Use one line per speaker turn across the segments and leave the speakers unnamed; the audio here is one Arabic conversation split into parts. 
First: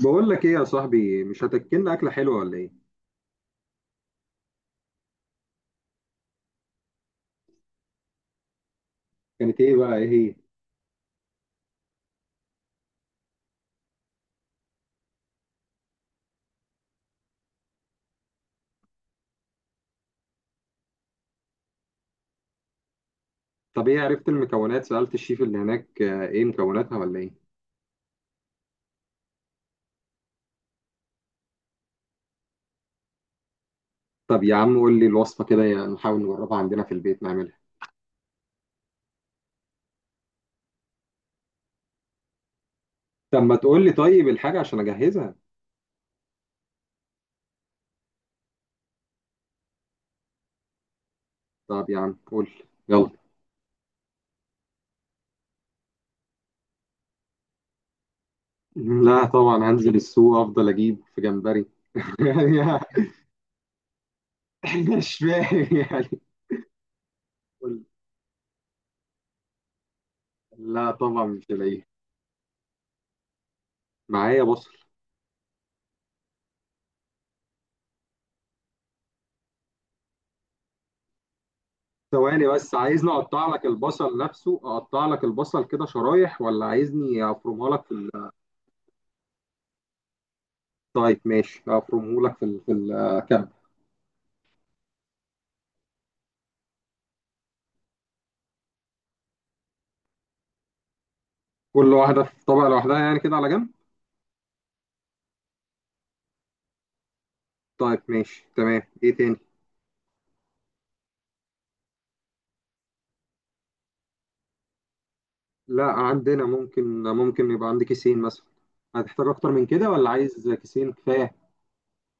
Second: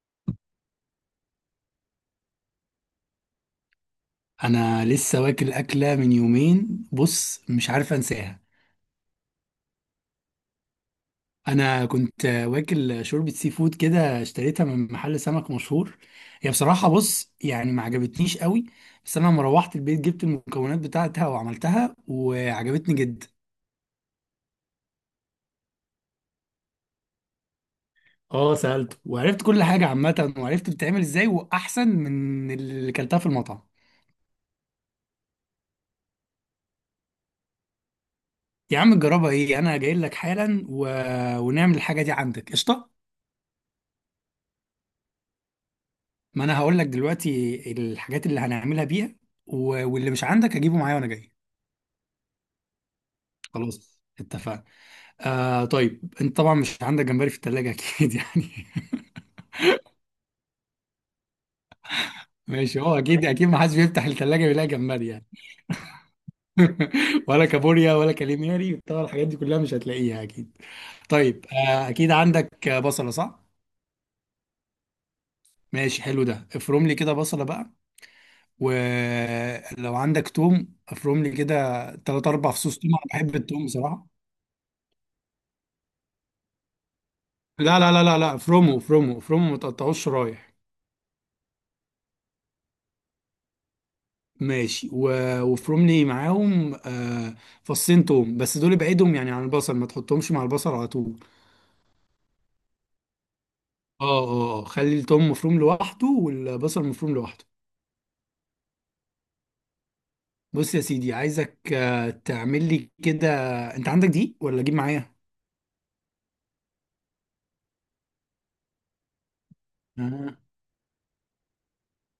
بقول لك ايه يا صاحبي؟ مش هتاكلنا اكله حلوه ولا ايه؟
انا لسه واكل اكله من يومين. بص مش عارف انساها.
كانت ايه بقى؟ ايه هي؟
انا كنت واكل شوربه سي فود كده اشتريتها من محل سمك مشهور. هي بصراحه بص يعني ما عجبتنيش قوي. بس انا لما روحت البيت جبت المكونات بتاعتها وعملتها وعجبتني جدا.
طب، ايه عرفت المكونات؟ سالت الشيف اللي هناك؟ ايه مكوناتها ولا ايه؟
اه سالته وعرفت كل حاجه عامه وعرفت بتتعمل ازاي واحسن من اللي كلتها في المطعم.
طب يا عم قول لي الوصفه كده، نحاول نجربها عندنا في البيت نعملها.
يا عم جربها ايه، انا جاي لك حالا ونعمل الحاجه دي عندك، قشطه.
طب ما تقول لي طيب الحاجه عشان اجهزها.
ما انا هقول لك دلوقتي الحاجات اللي هنعملها بيها، و- واللي مش عندك هجيبه معايا وانا جاي.
طب يا عم قول لي، يلا.
خلاص اتفقنا. آه طيب انت طبعا مش عندك جمبري في التلاجة اكيد يعني.
لا طبعا، هنزل السوق، افضل اجيب في جمبري. يعني
ماشي، هو اكيد اكيد ما حدش بيفتح التلاجة بيلاقي جمبري
مش
يعني.
فاهم يعني.
ولا
قول لي.
كابوريا ولا كاليماري طبعا الحاجات دي كلها مش هتلاقيها اكيد.
لا طبعا مش
طيب
هلاقيه.
آه اكيد عندك بصلة صح؟
معايا بصل.
ماشي حلو، ده افرم لي كده بصلة بقى. ولو عندك توم افرم لي كده تلات
ثواني
اربع
بس،
فصوص توم، انا
عايزني
بحب
اقطع لك
التوم بصراحة.
البصل نفسه؟ اقطع لك البصل كده شرايح، ولا عايزني افرمها
لا
لك
لا لا لا لا، فرومو فرومو فرومو، ما تقطعوش رايح.
طيب ماشي، افرمه لك في الكعب.
ماشي وفروملي معاهم آه فصين توم بس، دول ابعدهم يعني عن البصل، ما تحطهمش مع البصل على طول.
كل واحده في طبق لوحدها يعني، كده على جنب.
اه اه خلي التوم مفروم لوحده والبصل مفروم لوحده.
طيب ماشي تمام، ايه تاني؟
بص يا سيدي عايزك تعمل لي كده. انت عندك دي ولا اجيب معايا؟
لا عندنا، ممكن يبقى عندي كيسين مثلا. هتحتاج اكتر من كده ولا
آه.
عايز كيسين كفايه؟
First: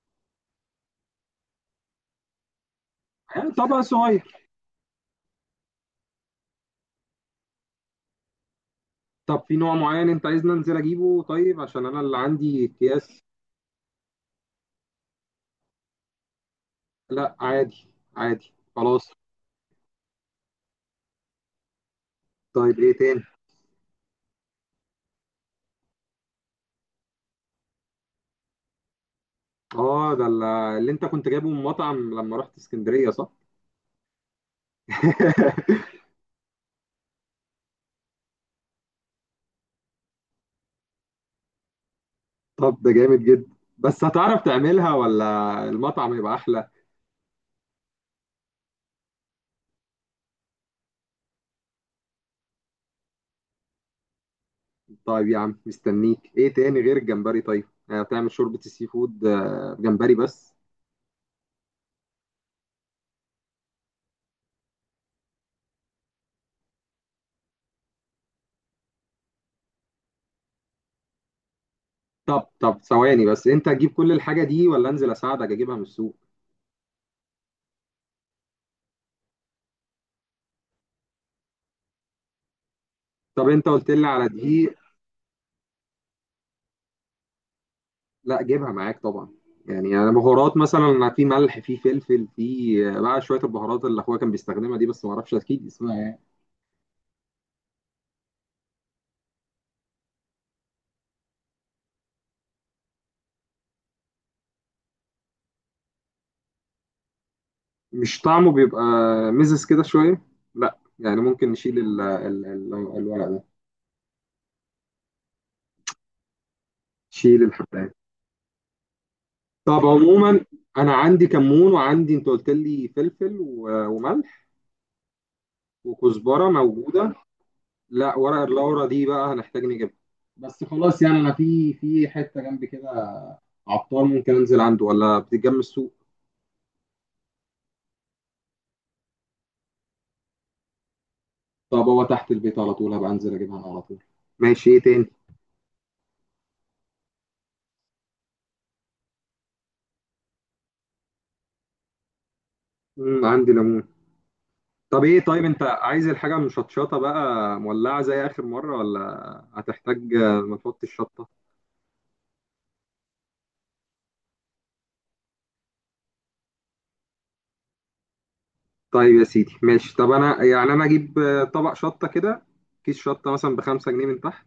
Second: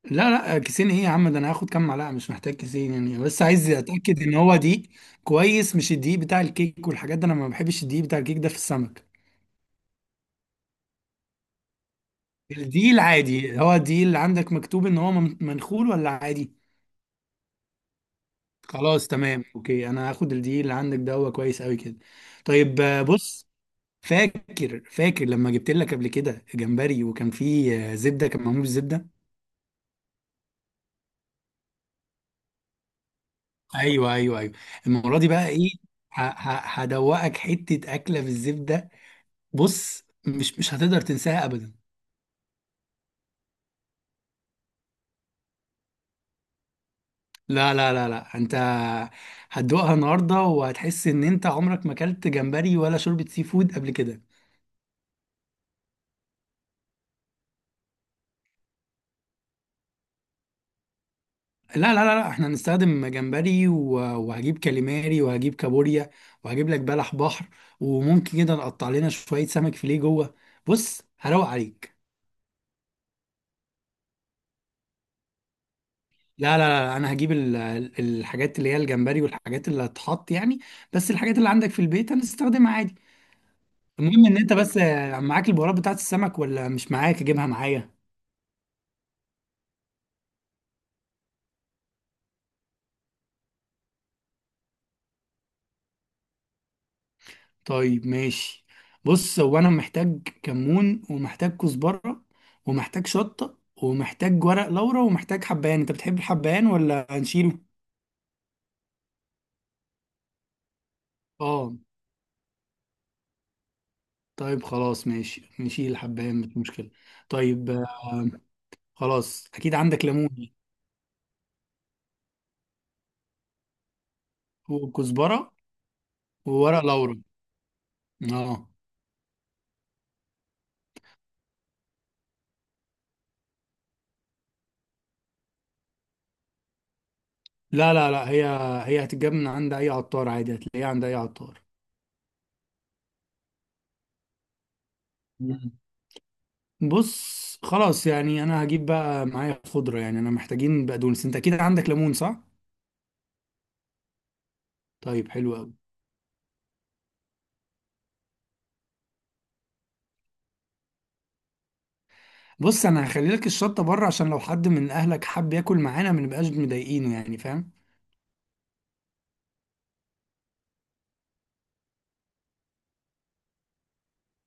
لا لا كيسين ايه يا عم، ده انا هاخد كام معلقه، مش محتاج كيسين يعني، بس
يعني
عايز
طبق
اتاكد ان
صغير.
هو دقيق كويس. مش الدقيق بتاع الكيك والحاجات ده، انا ما بحبش الدقيق بتاع الكيك ده في السمك.
طب في نوع معين انت عايزني انزل اجيبه؟ طيب، عشان انا اللي عندي
الدي
اكياس.
العادي، هو الدي اللي عندك مكتوب ان هو منخول ولا عادي؟
لا عادي. عادي
خلاص
خلاص.
تمام اوكي، انا هاخد الدي اللي عندك ده، هو كويس قوي كده.
طيب
طيب
ايه تاني؟
بص، فاكر فاكر لما جبت لك قبل كده جمبري وكان فيه زبده، كان معمول بالزبده.
اه، اللي انت كنت جايبه من مطعم لما رحت اسكندرية، صح؟
ايوه ايوه ايوه. المره دي بقى ايه، هدوقك حته اكله بالزبده. بص مش هتقدر تنساها ابدا.
طب ده جامد جدا. بس هتعرف تعملها ولا المطعم يبقى احلى؟
لا لا لا لا، انت هتدوقها النهارده وهتحس ان انت عمرك ما اكلت جمبري ولا شوربه سي فود قبل كده.
طيب يا عم، مستنيك. ايه تاني غير الجمبري؟ طيب، بتعمل شوربة السي فود؟ جمبري بس؟
لا لا لا لا، احنا هنستخدم جمبري و- وهجيب كاليماري وهجيب كابوريا وهجيب لك بلح بحر، وممكن كده نقطع لنا شوية سمك فيليه جوه. بص هروق عليك.
طب ثواني بس، انت هتجيب كل الحاجة دي ولا انزل اساعدك اجيبها من السوق؟
لا لا لا، انا هجيب الحاجات اللي هي الجمبري والحاجات اللي هتحط يعني، بس الحاجات اللي عندك في البيت هنستخدمها عادي.
طب انت قلت لي
المهم
على
ان انت
دقيق.
بس معاك البهارات بتاعت السمك ولا مش معاك اجيبها معايا؟
لا جيبها معاك طبعا. يعني انا بهارات مثلا، في ملح، في فلفل، في بقى شوية البهارات اللي اخويا كان بيستخدمها دي، بس ما اعرفش اكيد اسمها إيه.
طيب ماشي، بص هو انا محتاج كمون، ومحتاج كزبرة، ومحتاج شطة، ومحتاج ورق لورا، ومحتاج حبهان. انت بتحب الحبهان ولا هنشيله؟
مش طعمه بيبقى مزز كده شوية؟ لا يعني ممكن
اه
نشيل الورق ده.
طيب خلاص ماشي، نشيل الحبهان، مش مشكلة.
شيل
طيب
الحباية.
آه خلاص، اكيد
طب
عندك
عموما،
ليمون.
انا عندي كمون، وعندي، انت قلت لي فلفل وملح.
وكزبرة.
وكزبرة
وورق
موجودة.
لورا.
لا، ورق
اه
اللورا دي بقى هنحتاج نجيبها. بس خلاص، يعني انا في حتة جنبي كده عطار، ممكن انزل عنده ولا بتتجمع السوق؟
لا لا لا، هي هتتجاب من عند اي عطار عادي، هتلاقيها عند اي عطار.
طب هو تحت البيت على طول، هبقى انزل اجيبها أنا على طول. ماشي، ايه تاني؟
بص خلاص يعني انا هجيب بقى معايا خضره يعني، انا محتاجين بقدونس، انت اكيد عندك ليمون صح؟
مم، عندي ليمون. طب ايه؟
طيب
طيب
حلو
انت
قوي.
عايز الحاجة مشطشطة بقى؟ مولعة زي آخر مرة، ولا هتحتاج؟ ما تحط الشطة؟
بص انا هخلي لك الشطه بره، عشان لو حد من اهلك حب ياكل معانا ما نبقاش مضايقينه يعني، فاهم؟
طيب يا سيدي ماشي. طب انا يعني، انا اجيب طبق شطة كده، كيس شطة مثلا ب5 جنيه من تحت.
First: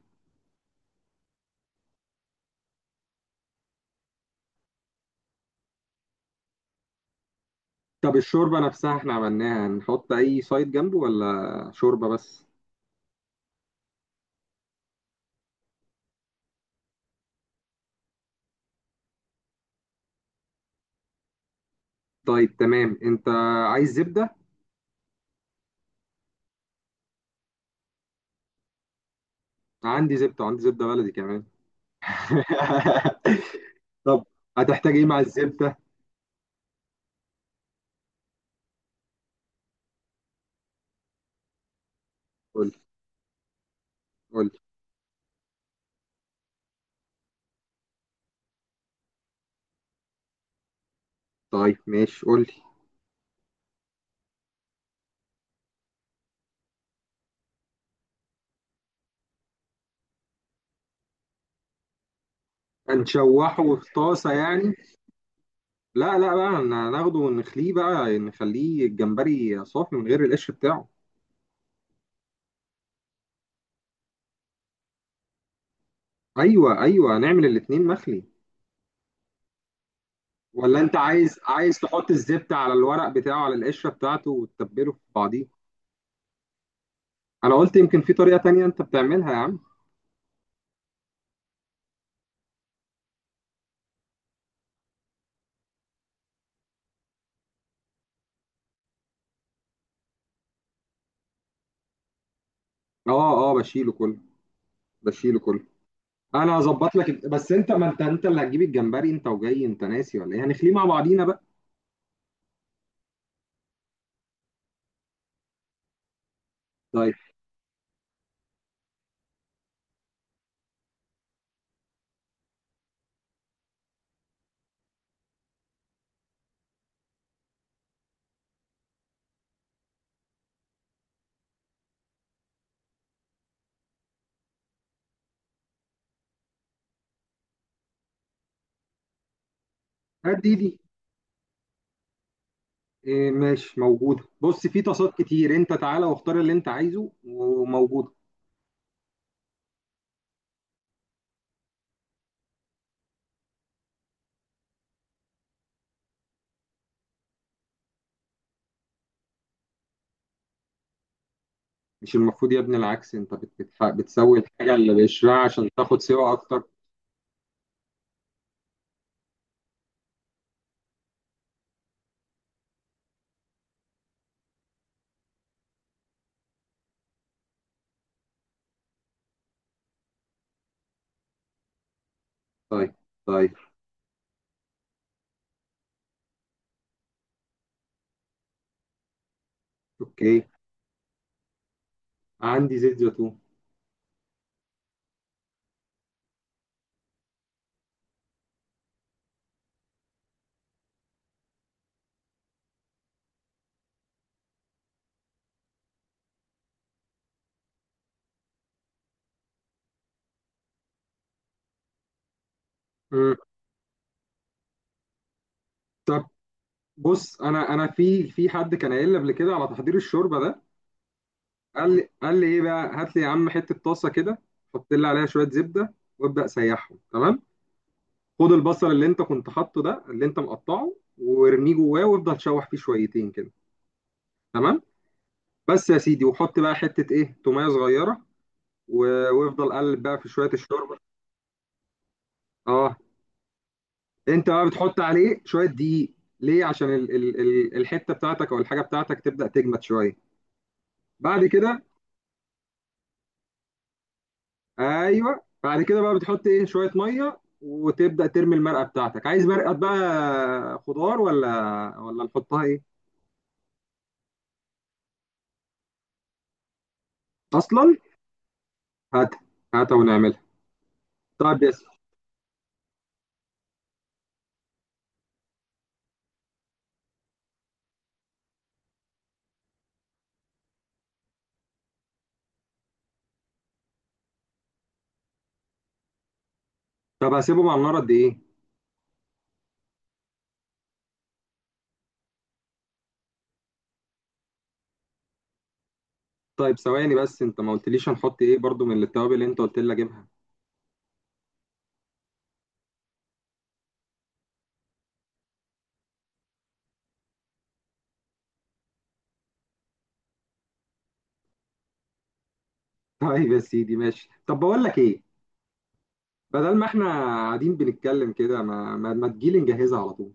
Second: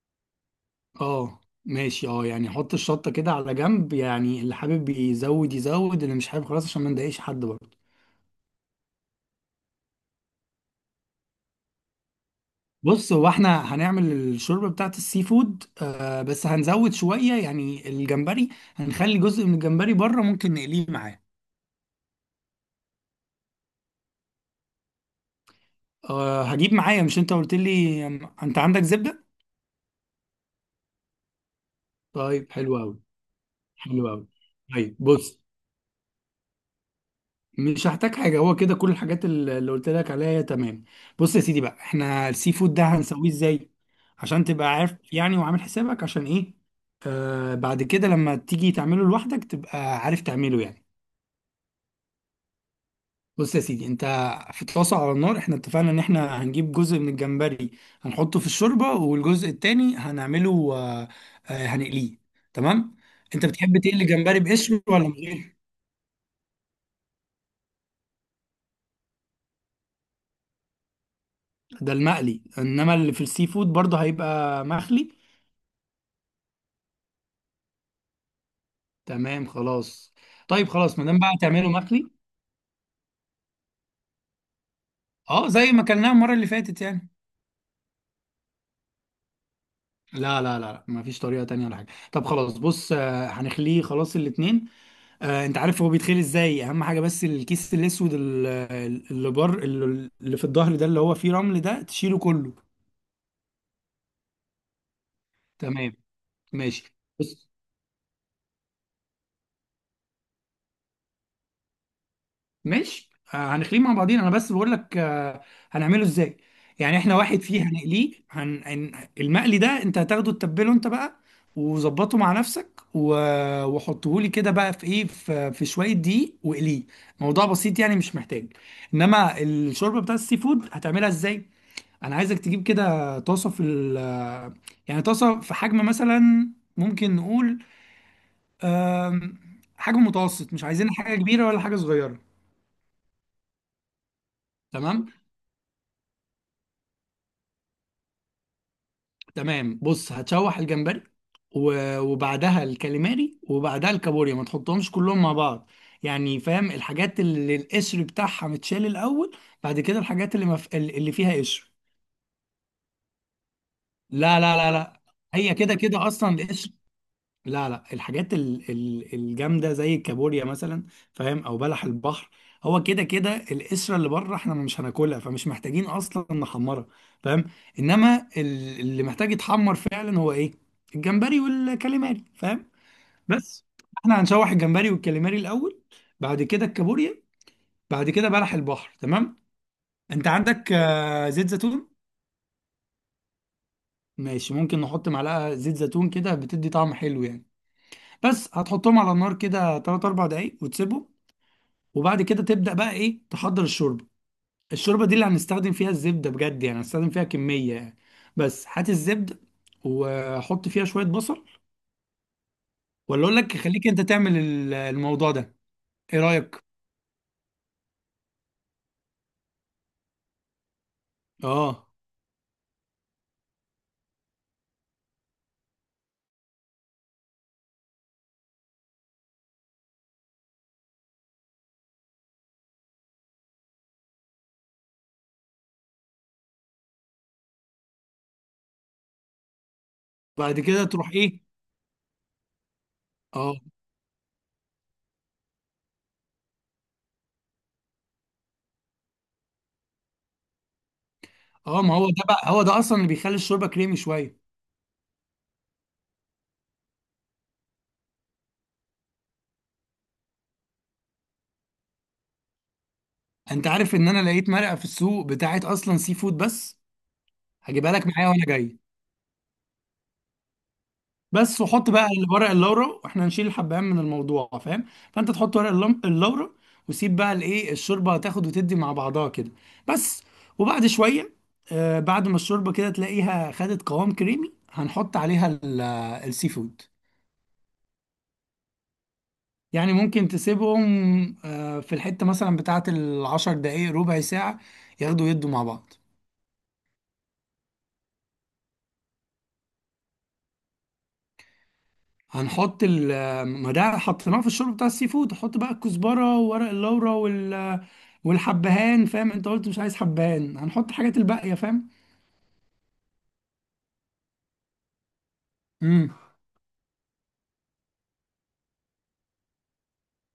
اه ماشي اه، يعني حط الشطه كده على جنب، يعني اللي حابب يزود يزود اللي مش حابب خلاص، عشان ما نضايقش حد برضه.
طب الشوربة نفسها احنا عملناها، نحط اي سايد جنبه ولا شوربة بس؟
بص هو احنا هنعمل الشوربه بتاعت السي فود آه، بس هنزود شويه يعني الجمبري، هنخلي جزء من الجمبري بره، ممكن نقليه معاه.
طيب تمام، انت عايز زبدة؟
أه هجيب معايا. مش انت قلت لي انت عندك زبدة؟
عندي زبدة، عندي زبدة بلدي كمان.
طيب حلو قوي. حلو
طب
قوي.
هتحتاج
طيب
ايه مع
بص
الزبدة؟
مش هحتاج حاجة، هو كده كل الحاجات اللي قلت لك عليها هي تمام. بص يا سيدي بقى، احنا السي
قول.
فود ده هنسويه ازاي عشان
قول.
تبقى عارف يعني وعامل حسابك عشان ايه. أه بعد كده لما تيجي تعمله لوحدك تبقى عارف تعمله يعني.
طيب ماشي، قول لي.
بص يا سيدي، انت في طاسة على النار، احنا اتفقنا ان احنا هنجيب جزء من الجمبري هنحطه في الشوربة، والجزء التاني هنعمله هنقليه، تمام. انت
هنشوحه
بتحب
في
تقلي
طاسة
جمبري
يعني؟
بقشر ولا من غير؟
لا لا بقى، ناخده ونخليه بقى، نخليه الجمبري صافي من غير القش بتاعه.
ده المقلي، انما اللي في السي فود برضه هيبقى مخلي،
ايوه ايوه، نعمل الاتنين مخلي.
تمام خلاص. طيب
ولا انت
خلاص ما دام بقى
عايز
هتعمله
عايز
مخلي.
تحط الزبدة على الورق بتاعه، على القشرة بتاعته، وتتبله في بعضيه؟
اه زي ما اكلناه المرة اللي فاتت يعني.
انا قلت يمكن في طريقة تانية انت بتعملها يا عم.
لا لا لا لا، مفيش طريقة تانية ولا حاجة، طب خلاص بص هنخليه خلاص الاتنين. انت عارف هو بيتخيل ازاي، اهم حاجه بس الكيس الاسود اللي بر اللي في الظهر ده اللي هو فيه رمل ده تشيله كله.
اه اه، بشيله كله. بشيله كله.
تمام.
انا
ماشي،
هظبط لك،
بص
بس انت، ما انت اللي هتجيب الجمبري انت وجاي، انت ناسي ولا ايه؟ هنخليه مع بعضينا بقى.
ماشي هنخليه مع بعضين، انا بس بقول لك هنعمله ازاي. يعني
طيب
احنا واحد فيه هنقليه، هن... هن- المقلي ده انت هتاخده تتبله انت بقى وظبطه مع نفسك وحطه لي كده بقى في ايه، في شويه دقيق واقليه، موضوع بسيط يعني، مش محتاج. انما الشوربه بتاع السي فود هتعملها ازاي، انا عايزك تجيب كده طاسه في ال، يعني طاسه في حجم مثلا، ممكن نقول آم، حجم
هات دي
متوسط، مش
دي
عايزين حاجه كبيره ولا حاجه صغيره.
إيه، ماشي، موجودة. بص، في
تمام.
طاسات كتير، انت تعالى واختار اللي انت عايزه وموجود.
تمام بص هتشوح الجمبري و- وبعدها الكاليماري وبعدها الكابوريا، ما تحطهمش كلهم مع بعض، يعني فاهم؟ الحاجات اللي القشر بتاعها متشال الاول، بعد كده الحاجات اللي اللي فيها قشر.
مش المفروض يا ابني العكس؟ انت بتسوي
لا لا لا
الحاجة اللي
لا،
بقشرها
هي
عشان
كده
تاخد
كده
سوا
اصلا
اكتر.
القشر، لا لا، الحاجات الجامده زي الكابوريا مثلا، فاهم؟ او بلح البحر، هو كده كده القشره اللي بره احنا مش هناكلها، فمش محتاجين اصلا نحمرها، فاهم؟ انما اللي محتاج يتحمر فعلا هو ايه؟ الجمبري والكاليماري، فاهم؟
طيب. طيب.
بس، احنا هنشوح الجمبري والكاليماري الاول، بعد كده الكابوريا، بعد كده بلح البحر، تمام. انت
اوكي.
عندك زيت زيتون؟
عندي زيت زيتون.
ماشي، ممكن نحط معلقه زيت زيتون كده، بتدي طعم حلو يعني. بس هتحطهم على النار كده 3 4 دقايق وتسيبهم، وبعد كده تبدأ بقى ايه، تحضر الشوربة. الشوربة دي اللي هنستخدم فيها الزبدة بجد يعني، هنستخدم فيها كمية يعني. بس هات الزبدة وحط فيها شوية بصل، ولا
مم.
اقول لك خليك انت تعمل الموضوع ده، ايه
طب
رأيك؟
بص، انا في حد كان قايل لي قبل كده على تحضير الشوربة ده.
اه
قال لي ايه بقى، هات لي يا عم حتة طاسة كده، حط لي عليها شوية زبدة وابدأ سيحهم. تمام. خد البصل اللي انت كنت حاطه ده، اللي انت مقطعه، وارميه جواه، وافضل شوح فيه شويتين كده. تمام. بس يا سيدي، وحط بقى حتة ايه تومية صغيرة، وافضل قلب بقى في شوية
بعد كده
الشوربة.
تروح ايه.
اه.
اه.
انت بقى بتحط عليه شويه دقيق. ليه؟ عشان ال ال ال الحته بتاعتك او الحاجه بتاعتك تبدا تجمد شويه. بعد كده.
اه ما هو ده بقى، هو ده اصلا اللي بيخلي الشوربة كريمي شوية.
ايوه، بعد كده بقى بتحط ايه شويه ميه وتبدا ترمي المرقه بتاعتك. عايز مرقه بقى خضار، ولا، ولا نحطها ايه؟
انت عارف ان انا لقيت مرقة في السوق بتاعت اصلا سي فود بس، هجيبها
اصلا.
لك معايا وانا جاي.
هات. هاتها ونعملها.
بس
طيب، يس.
وحط بقى ورق اللورا، واحنا هنشيل الحبهان من الموضوع فاهم، فانت تحط ورق اللورا وسيب بقى الايه الشوربه تاخد وتدي مع بعضها كده بس. وبعد شويه آه، بعد ما الشوربه كده تلاقيها خدت قوام كريمي، هنحط عليها السي فود.
طب هسيبهم على النار قد ايه؟
يعني ممكن تسيبهم آه في الحته مثلا بتاعت 10 دقايق ربع ساعه، ياخدوا يدوا مع بعض.
طيب ثواني بس، انت ما قلتليش هنحط ايه برضو من التوابل اللي انت قلت لي اجيبها.
هنحط ال، ما ده حطيناه في الشوربه بتاع السي فود، هحط بقى الكزبره وورق اللورا والحبهان، فاهم؟ انت قلت مش عايز حبهان، هنحط حاجات الباقيه، فاهم؟
طيب يا سيدي ماشي. طب بقول لك ايه،
امم
بدل ما احنا قاعدين بنتكلم كده، ما تجيلي نجهزها على طول.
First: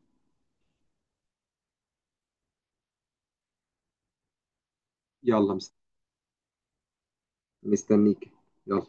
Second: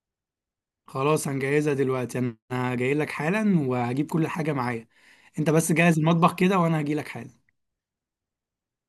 خلاص هنجهزها دلوقتي، انا جاي لك حالا وهجيب كل حاجه معايا، انت
يلا،
بس جهز المطبخ كده وانا هجي لك حالا.
مستنيك. يلا.